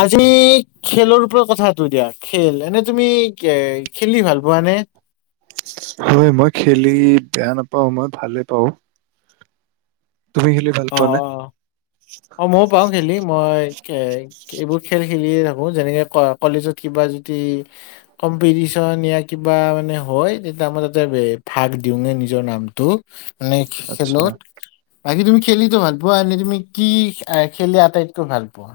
আজি খেলৰ পৰা কথাটো দিয়া খেল। এনে তুমি কে খেলি ভাল পোৱা নে? হয়, মই খেলি বেয়া নাপাওঁ মই ভালে পাওঁ। তুমি খেলি ভাল অ', পোৱা নে? অ', অ', ময়ো পাওঁ খেলি মই এ এইবোৰ খেল খেলিয়ে থাকো যেনেকে কলেজত কিবা যদি কম্পিটিচন য়া কিবা মানে হয় তেতিয়া মানে তাতে ভাগ দিওঁ নে নিজৰ নামটো মান আচ্ছা। খেলত বাকি তুমি কি খেলিটো ভাল পোৱায়েই এনে তুমি কি খেলি আটাইতকৈ ভাল পোৱা?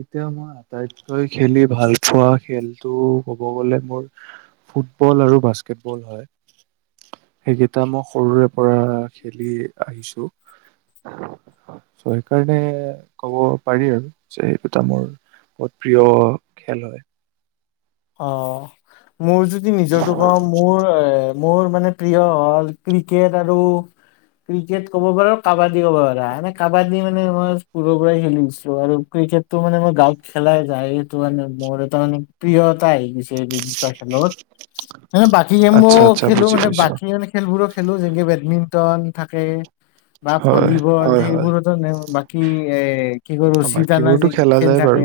এতিয়া মই আটাইতকৈ খেলি ভাল পোৱা খেলটো কব গলে মোৰ ফুটবল আৰু বাস্কেটবল হয়। সেইকেইটা মই সৰুৰে পৰা খেলি আহিছো সেইকাৰণে কব পাৰি আৰু। যে, এই দুটা মোৰ বহুত প্ৰিয় খেল হয়। অ'। মোৰ যদি নিজটো কওঁ মোৰ এ মোৰ মানে প্ৰিয় হ'ল ক্ৰিকেট আৰু ক্ৰিকেট ক'ব পাৰো কাবাডী। কি হব আৰু আমি কাবাদী মানে মই স্কুলৰ পৰাই খেলিছো আৰু ক্ৰিকেটটো মানে মই গাঁৱত খেলাই যায় সেইটো মানে মোৰ এটা মানে প্ৰিয় এটা আহি গৈছে দুটা খেলত মানে বাকী গেম আচ্ছা বোৰো আচ্ছা খেলো বুজি মানে পাইছোঁ। বাকী এনে খেলবোৰো খেলো যেনেকে বেডমিন্টন। [unintelligible] থাকে। বা হয়, ভলীবল হয় হয়। সেইবোৰতো ন বাকী এ কি কয় ৰছী টানা বাকীবোৰতো যে খেলা খেল যায় থাকে বাৰু।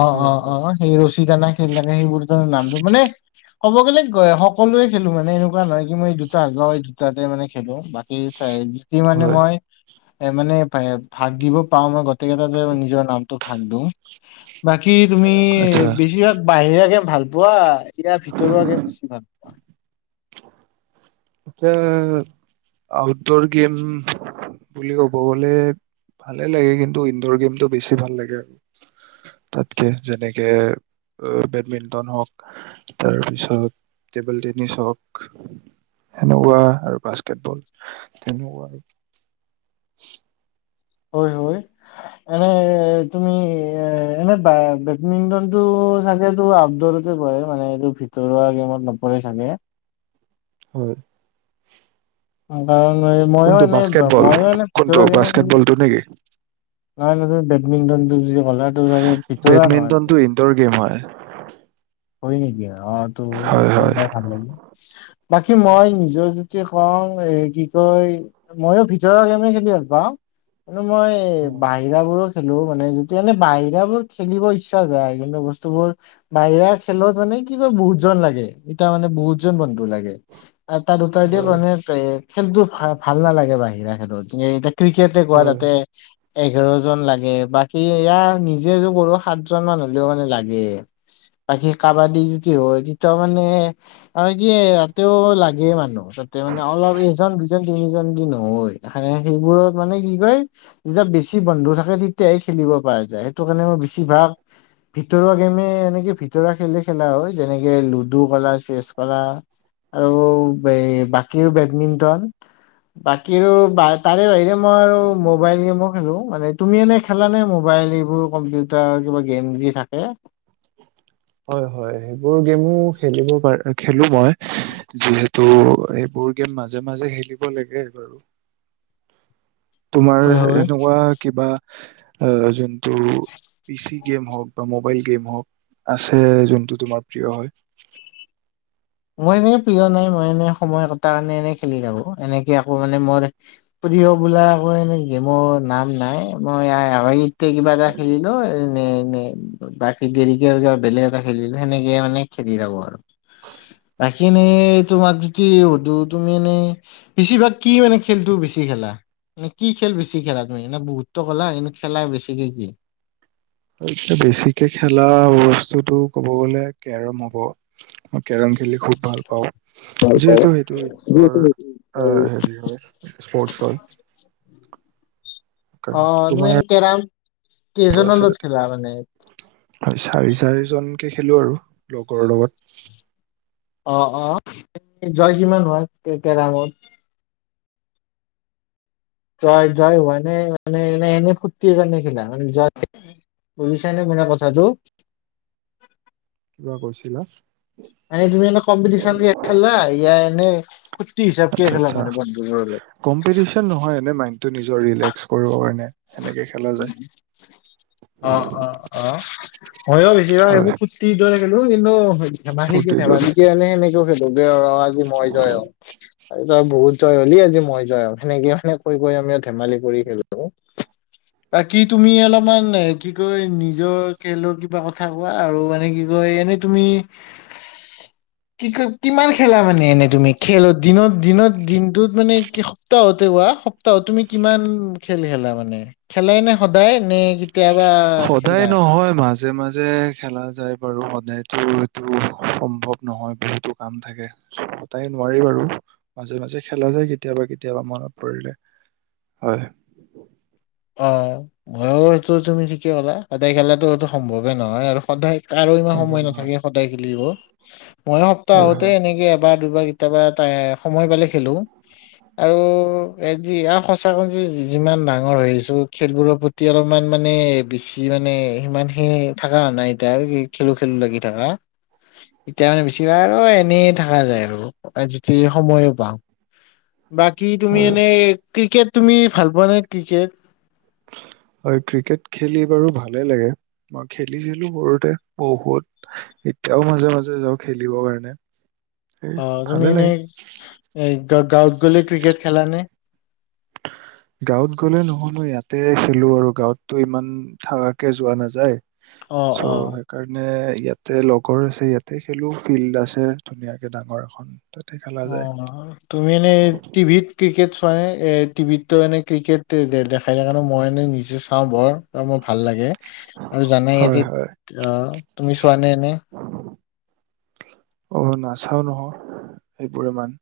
অ' হয় হয়। অ'অ সেই ৰছী টানা। [unintelligible] ক'ব গেলে কি কয় সকলোৱে খেলো মানে এনেকুৱা নহয় যে মই দুটা এই দুটাতে মানে খেলো বাকী চাই যিমানে হয়, মই এ মানে ভাগ দিব পাৰু মই গোটেইকেইটাতে নিজৰ নামটো ভাগ দিওঁ। বাকী তুমি আচ্ছা। বেছিভাগ, াকে ভাল পোৱা। এতিয়া ভিতৰুৱাকে বেছি ভাল পাওঁ। এতিয়া আউটডোৰ গেম বুলি ক'ব গলে ভালে লাগে কিন্তু ইনডোৰ গেমটো বেছি ভাল লাগে আৰু তাতকে যেনেকে বেডমিণ্টন হওঁক। তাৰপিছত, টেবুল টেনিছ হওঁক সেনেকুৱা আৰু বাস্কেটবল তেনেকুৱা আৰু। হয়, হয়, এনে তুমি এনে বেডমিণ্টনটো চাগেটো আউটডৰতে পৰে মানে এইটো ভিতৰুৱা গেমত নপৰে চাগে। হয়। [unintelligible] মইও কোনটো এনে বাস্কেটবল, মইও এনে কোনটো ভিতৰুৱা গেমে খেলি বাস্কেটবলটো নেকি। নহয় নহয় বেডমিন্টন বেডমিন্টনটো ইনডৰ গেম হয়। [inaudible] হয় নেকি। অ' তো' হয় গম হয় পাই ভাল লাগিল বাকী মই নিজৰ যি কি কওঁ এ কি কয় ময়ো ভিতৰুৱা গেমে খেলি ভাল পাওঁ। মই অ বাহিৰা বোৰো খেলো মানে, যেতিয়া এনে বাহিৰা বোৰ খেলিব ইচ্ছা যায় কিন্তু বস্তুবোৰ বাহিৰা খেলত মানে কি কয় বহুতজন লাগে তেতিয়া মানে বহুতজন বন্ধু লাগে। এটা দুটাই দি হয় মানে এ খেলতো ভাল নালাগে মানে। [unintelligible] ক্ৰিকেট কোৱা হয় তাতে। এঘাৰ জন লাগে, বাকী এয়া নিজে যি কৰো সাতঁজনমান হলেওঁ মানে লাগে। বাকী কাবাডী যদি হয় তেতিয়াও মানে আৰু কি তাতেও লাগে মানুহ। তাৰিছতে মানে অলপ এজন দুজন তিনিজন দি নহয় সেইবোৰত মানে কি কয় যেতিয়া বেছি বন্ধু থাকে তেতিয়াই খেলিব পৰা যায় সেইটো কাৰণে মই বেছি ভাগ ভিতৰুৱা গেমে এনেকে খ খেলা হয় যেনেকে লুডু কলা চেছ কৰালা আৰু বাকী বেডমিণ্টন বাকীো তাৰে বাহিৰে আমাৰ আৰু মোবাইল গেম হেললো মানে তুমি এনে খেলাানে মোবাইল এইবোৰ কম্পিউটাৰ কিবা গেম যি থাকে হয় হয় সেইবোৰ গেমো খেলিব পাৰ খেলো মই যিহেতু এইবোৰ গেম মাজে মাজে খেলিব লাগে বাৰু তোমাৰ হয় হয় এনেকুৱা কিবা অজ ত পি চি গেম হওক বা মোবাইল গেম হওঁক আছে যোনটো তোমাৰ প্ৰিয় হয় মই এনেকে প্ৰিয় নাই মই এনে সময় কটাৰ কাৰণে এনেই খেলি থাকো এনেকে আকৌ মানে মোৰ প্ৰিয় বোলা আৌ এনে গেমৰ নাম নাই মই কিবা এটা খেলিলো এনে বৰি ক বেলেগ এটা খেলিলো সেনেকে মানে খেলি থখো আৰু বাকী এনেই তোমাক যদি সুধো তুমি এনে বেছিভাগ কি মানে খেলটো বেছি খেলা মানে কি খেল বেছি খেলা তুমি এ বহুত্ব কলা কিন্তু খেলা বেছিকে কি এতিয়া বেছিকে খেলা বস্তু টো ক'ব গলে কেৰম হ'ব কেৰম খেলি খুব ভাল পাওঁ যিহেতু সেইটো ইনডৰ হেৰি হয় স্পৰ্টছ হয় অ সেইকাৰণে তোমাৰ ননে কেৰাম কেইজন আছে লত তাতে? খেলা মানে হয়, চাৰি চাৰিজনকে খেলো আৰু লগৰৰ লগত অ অ জয় কিমান হোৱা কেৰামত জয় জয় ানে মানে এনে এনেই ফুুৰ্তিকাৰে খিলা মান জ বুজিছেনে ম কথাটো কিবা কৈছিলা আ তুমি এনে কম্পিটিশন খেলল ই এনে ফূৰ্তি হিচাপকে আচ্ছা খেলা আচ্ছা মানে বন্ধুবোৰৰ লগত কম্পিটিচন নহয় এনে মাই নিজৰ ৰিলেক্স কৰিবৰ কাৰণে সেনেকে খেলা যায় অ অ অ হয় হয়য়ো বেছি বাা হয় এইবোৰ পুুৰ্তি দৰে ইন হ ধেমালিে ফূৰ্তিৰ দৰে ধেমাজিে এনে সেনেকও খেলোগে আৰু আজি মই যায় আৰু তই বহুত জয় হ'লি আজি মই জয় হম সেনেকে মানে কৈ কৈ আমি ধেমি কৰি খেলো তাক কি তুমি অলপমান কি কয় নিজৰ খেলৰ কিবা কথা কোৱা আৰু মানে কি কয় এনে তুমি কি ক কিমান খেলা মানে এনে তুমি খেলত দিনত দিনত দিনটোত মানে কি সপ্তাহতে কোৱা সপ্তাহত তুমি কিমান খেল খেলা মানে খেলাই নে সদায় নে কেতিয়াবা সদায় খেলা নহয় মাজে মাজে খেলা যায় বাৰু সদায় টো এইটো সম্ভৱ নহয় বহুতো কাম থাকে, চ সদায় নোৱাৰি বাৰু, মাজে মাজে খেলা যায় কেতিয়াবা কেতিয়াবা মনত পৰিলে। হয় অ মইটো সেইটো তুমি ঠিকে ক'লা সদায় খেলাটো এইটো সম্ভৱে নহয় আৰু সদায় কাৰো ইমান সম্ভৱ সময় নহয় নাথাকে সদায় খেলিব মই হয় সপ্তাহতে হয় এনেকে এবাৰ দুবাৰ কেতিয়াবা তা সময় পালে খেলো। আৰু এ যি আও সঁচাকৈ যি যিমান ডাঙৰ হৈ খেলবোৰৰ প্ৰতি অলপমান মানে বেছি মানে সিমান সেই থকা নাই এতিয়া আৰু কি খেলো খেলো লাগি এতিয়া মানে বেছিভাগ আৰু এনেই থকা যায় আৰু যতি সময়ো পাওঁ বাকী তুমি হয় এনে ক্ৰিকেট তুমি ভাল পোৱা নে ক্ৰিকেট হয় ক্ৰিকেট খেলি বাৰু ভালে লাগে। মই খেলিছিলো সৰুতে, বহুত এতিয়াও মাজে মাজে যাওঁ খেলিবৰ কাৰণে সেই অ তুমি ভালে লাগে এনেই এ গাঁৱত গলে ক্ৰিকেট খেলা নে? গাঁৱত গলে নহুনো ইয়াতে খেলো আৰু গাঁৱততো ইমান থাকাকে যোৱা নাযায় অ চ অ সেইকাৰণে ইয়াতে লগৰ আছে ইয়াতে খেলো, ফিল্ড আছে ধুনীয়াকে ডাঙৰ এখন তাতে খেলা অ যায় তুমি এনে টিভিত ক্ৰিকেট মানে এ টিভিতো এনে ক্ৰিকেট দেখাই কাৰণ মই এনে নি- চাওঁ বৰ আৰু মোৰ ভাল লাগে আৰু জানাই হয় ইয়াতে হয় আহ তুমি চোৱা নে এনে অ নাচাও নহয় এইবোৰ ইমান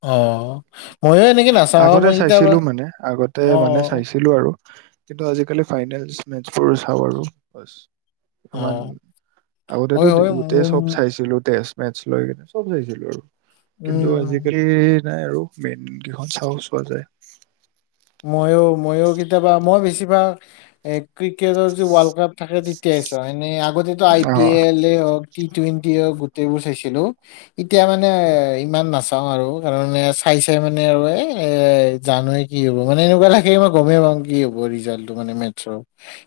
অ ময়ো এনেকে নাচাও আগতে মই কেতিয়াবা চাইছিলো মানে আগতে অ মানে চাইছিলো আৰু কিন্তু আজিকালি ফাইনেল মেচ বোৰ চাওঁ আৰু, বছ ইমান অ আগতেটো হয় হয় গোটেই উম চব চাইছিলো তেজ মেটছ লৈ কিনে চব চাইছিলো আৰু কিন্তু উম আজিকালি নাই আৰু মেইন গিহত চাওচোৱা যায় মইও মইও কেতিয়াবা মই বেছিভাগ এ ক্ৰিকেটৰ যি ৱাৰ্ল্ড কাপ থাকে কেছ এনে আগতেটো আই অ পি হয় এলে এ হওক টুৱেন্টি অ গোটেইবোৰ চাইছিলো এতিয়া মানে ইমান নাচাও আৰু কাৰ চাই চাই মানে আৰু এ এ জানুৱাৰী কি হব মানে এনেকুৱা থাকে মই গমেই পাওঁ কি হব ৰিজাল্টটো মানে মে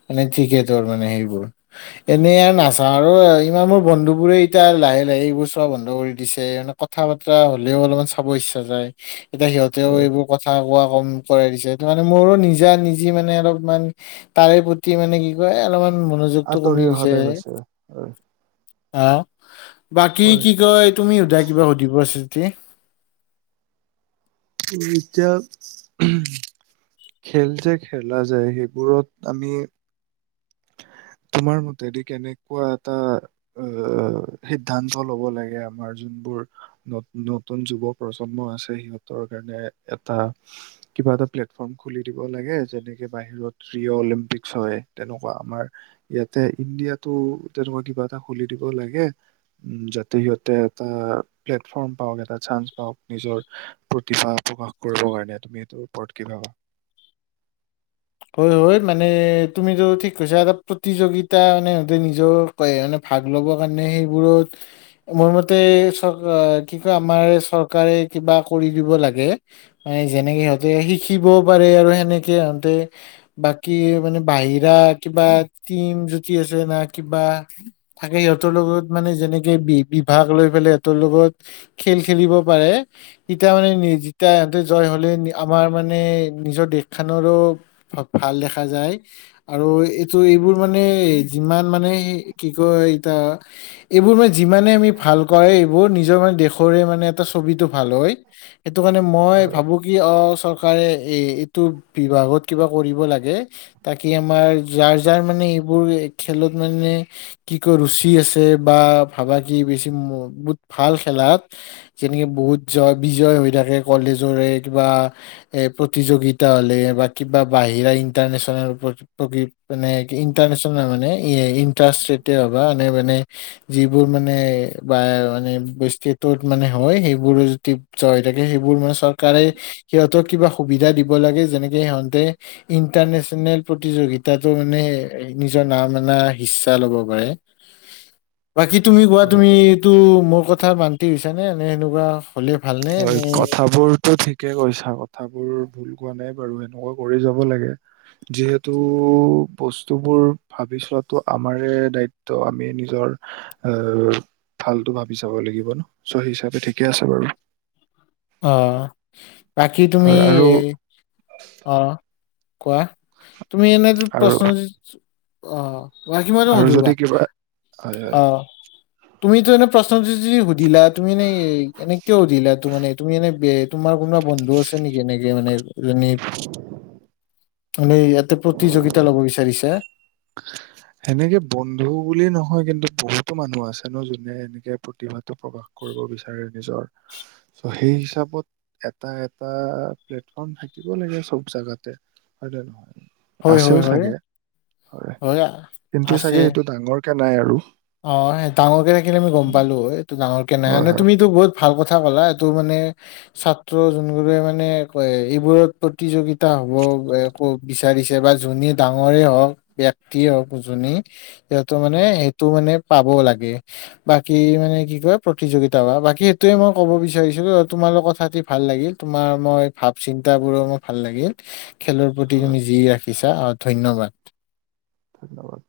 মানে মেটছৰ, ক্ৰিকেটৰ মানে সেইবোৰ এনেই আৰু নাচাও আৰু ইমান মোৰ বন্ধু বোৰে এতিয়া লাহে লাহে এইবোৰ চোৱা বন্ধ কৰি দিছে। মে কথা বাতৰা হলেও অলপমান চাব ইচ্ছা যায় এতিয়া সিহঁতেও হয় এইবোৰ কথা কোৱা অম কৰাই দিছে এইটো মানে মোৰো নিজা নিজি মানে অলপমান তাৰে প্ৰতি মানে কি কয় অলপমান মনোযোগটো আঁতৰি অহা কমিছে টাইম হৈছে হয় অ' বাকী হয় কি কয়। তুমি সোদাই কিবা সুধিব আছে যে এতিয়া খেল যে খেলা যায় সেইবোৰত আমি। তোমাৰ মতেদি কেনেকুৱা এটা আহ সিদ্ধান্ত লব লাগে আমাৰ যোনবোৰ নতুন যুৱ প্ৰজন্ম আছে সিহঁতৰ কাৰণে এটা কিবা এটা প্লেটফৰ্ম খুলি দিব লাগে যেনেকে বাহিৰত অ অলিম্পিক হয় তেনেকুৱা আমাৰ ইয়াতে ইণ্ডিয়াটো তেনেকুৱা কিবা এটা খুলি দিব লাগে উ যাতে সিহঁতে এটা প্লেটফৰ্ম পাওক এটা চান্স পাওক নিজৰ প্ৰতিভা প্ৰকাশ কৰিব কাৰণে তুমি এইটোৰ ওপৰত ক ভাবা হয় হয় মানে তুমিতটো ঠিক কৈছা এটা প্ৰতিযোগিতা মানে সহঁতে নিজৰ মানে ভাগ ল'ব কাৰণে সেইবোৰত মোৰ মতে চৰ কি কয় আমাৰ চৰকাৰে কিবা কৰি দিব লাগে মান যেনেকে সিহঁতে শিকিবও পাৰে আৰু সেনেকে সহঁতে বাকী মানে বাহিৰা কিবা টিম যুতি আছে না কিবা থাকে সিহঁতৰ লগত মানে যেনেকে বি বিভাগ লৈ পেলাই সিহঁতৰ লগত খেল খেলিব পাৰে তেতিয়া মানে যেতিয়া সহঁতে জয় হলে আমাৰ মানে নিজৰ দেশ খানৰো আৰু ভাল দেখা যায় আৰু এইটো এইবোৰ মানে যিমান মানে কি ক এটিয়া এইবোৰ মানে যিমানে আমি ভাল কৰে এইবোৰ নি নিজৰ মানে দেশৰে মানে টো ভ হয় সেইটো কাৰ মই হয় ভাবো কি চৰকাৰে এইটো বিভাগত। কিবা কৰিব লাগে তাকে আমাৰ যাৰ যাৰ মানে এইবোৰ খেলত মানে কি ক ৰুচি আছে বা ভাবা বেছি বহুত ভাল। খেলাত যেনেকৈ বহুত জয় বিজয় হৈ থাকে কলেজৰে কিবা প্ৰতিযোগিতা হ'লে বা কিবা বাহিৰা ইণ্টাৰনেশ্যনেল প্ৰক মানে ইণ্টাৰনেচনেল মানে ইণ্টাৰষ্ট্ৰেট হবা মানে মানে যিবোৰ মানে বা মানে ষ্টেটত মানে হয় সেইবোৰ য হৈ থাকে সেইবোৰ মানে চৰকাৰে সিহঁতক কিবা সুবিধা দিব লাগে যেনেকে সিহ ইণ্টাৰনেচনেল প্ৰতিযোগিতা তাটো মানে নিজৰ নাম এনা সিচ্ছা ল'ব পাৰে বাকী তুমি কোৱা হয় তুমি এইটো মোৰ কথা কথা মান্তি হৈছে নে এনে সেনেকুৱা হ'লে ভালনে হয় নে কথাবোৰতো ঠিকে কৈছা কথাবোৰ ভুল হোৱা নাই বাৰু এনেকুৱা কৰি যাব লাগে যিহেতু বস্তুবোৰ ভাবি চোৱটো আমাৰে দায়িত্ব আমি নিজৰ আহ ভালতো ভাবি চাব লাগিব ন চ সেই হিচাপে ঠিকে আছে বাৰু অ বাকি তুমি হয় আৰু অ কোৱা তুমি এনে আৰু প্ৰশ্ন অ ব কিমান য আৰু ত বা যদি কিবা হয় হয় আহ তুমি ত এনে প্ৰশ্ন সুধিলাত তুমি নে এনে কিয় সুধিলা তো মানে তোমাৰ কোনোবা বন্ধু আছে নেকি এনেকে মানে ৰণীত মানে ইয়াতে প্ৰতিযোগিতা ল'ব বিচাৰিছে। সেনেকে বন্ধু বুলি নহয় কিন্তু বহুতো মানুহ আছে ন যোনে এনেকে প্ৰতিভা। টো প্ৰকাশ কৰিব বিচাৰে নিজৰ। চ'সেই হিচাপত এটা, এটা প্লেটফৰ্ম থাকিব লাগে চব জাগাতে হয় নে নহয়। হয় আছেও হয় হয় চাগে। হয়, কিন্তু আছে চাগে সেইটো ডাঙৰ। কে নাই আৰু। অ' ডাঙৰকে থাকিলে আমি গম উম, পালো হয় কিন্তু ডাঙৰ কে নাই হয় এনে হয় তুমিতো বহুত ভাল কথা কথা কলা, এইটো মানে ছাত্ৰ যোনবোৰে মানে এইবোৰত প্ৰতিযোগিতা হব ক বিচাৰিছে বা যোনে ডাঙৰে হওক ব্যক্তিয়ে হওক যোনে। এইতো উম, মানে মানে পাব লাগে, বাকী মানে কি কয় প্ৰতিযোগিতা বা বাকী সেইটোয়ে মই কব বিচাৰিছো তোমাৰ কথাতি ভাল লাগিল তোমাৰ মই ভাৱ চিন্তা বোৰো মোৰ ভাল লাগিল। খেলৰ প্ৰতি হয় তুমি যি ৰাখিছা। ধন্যবাদ। ধন্যবাদ।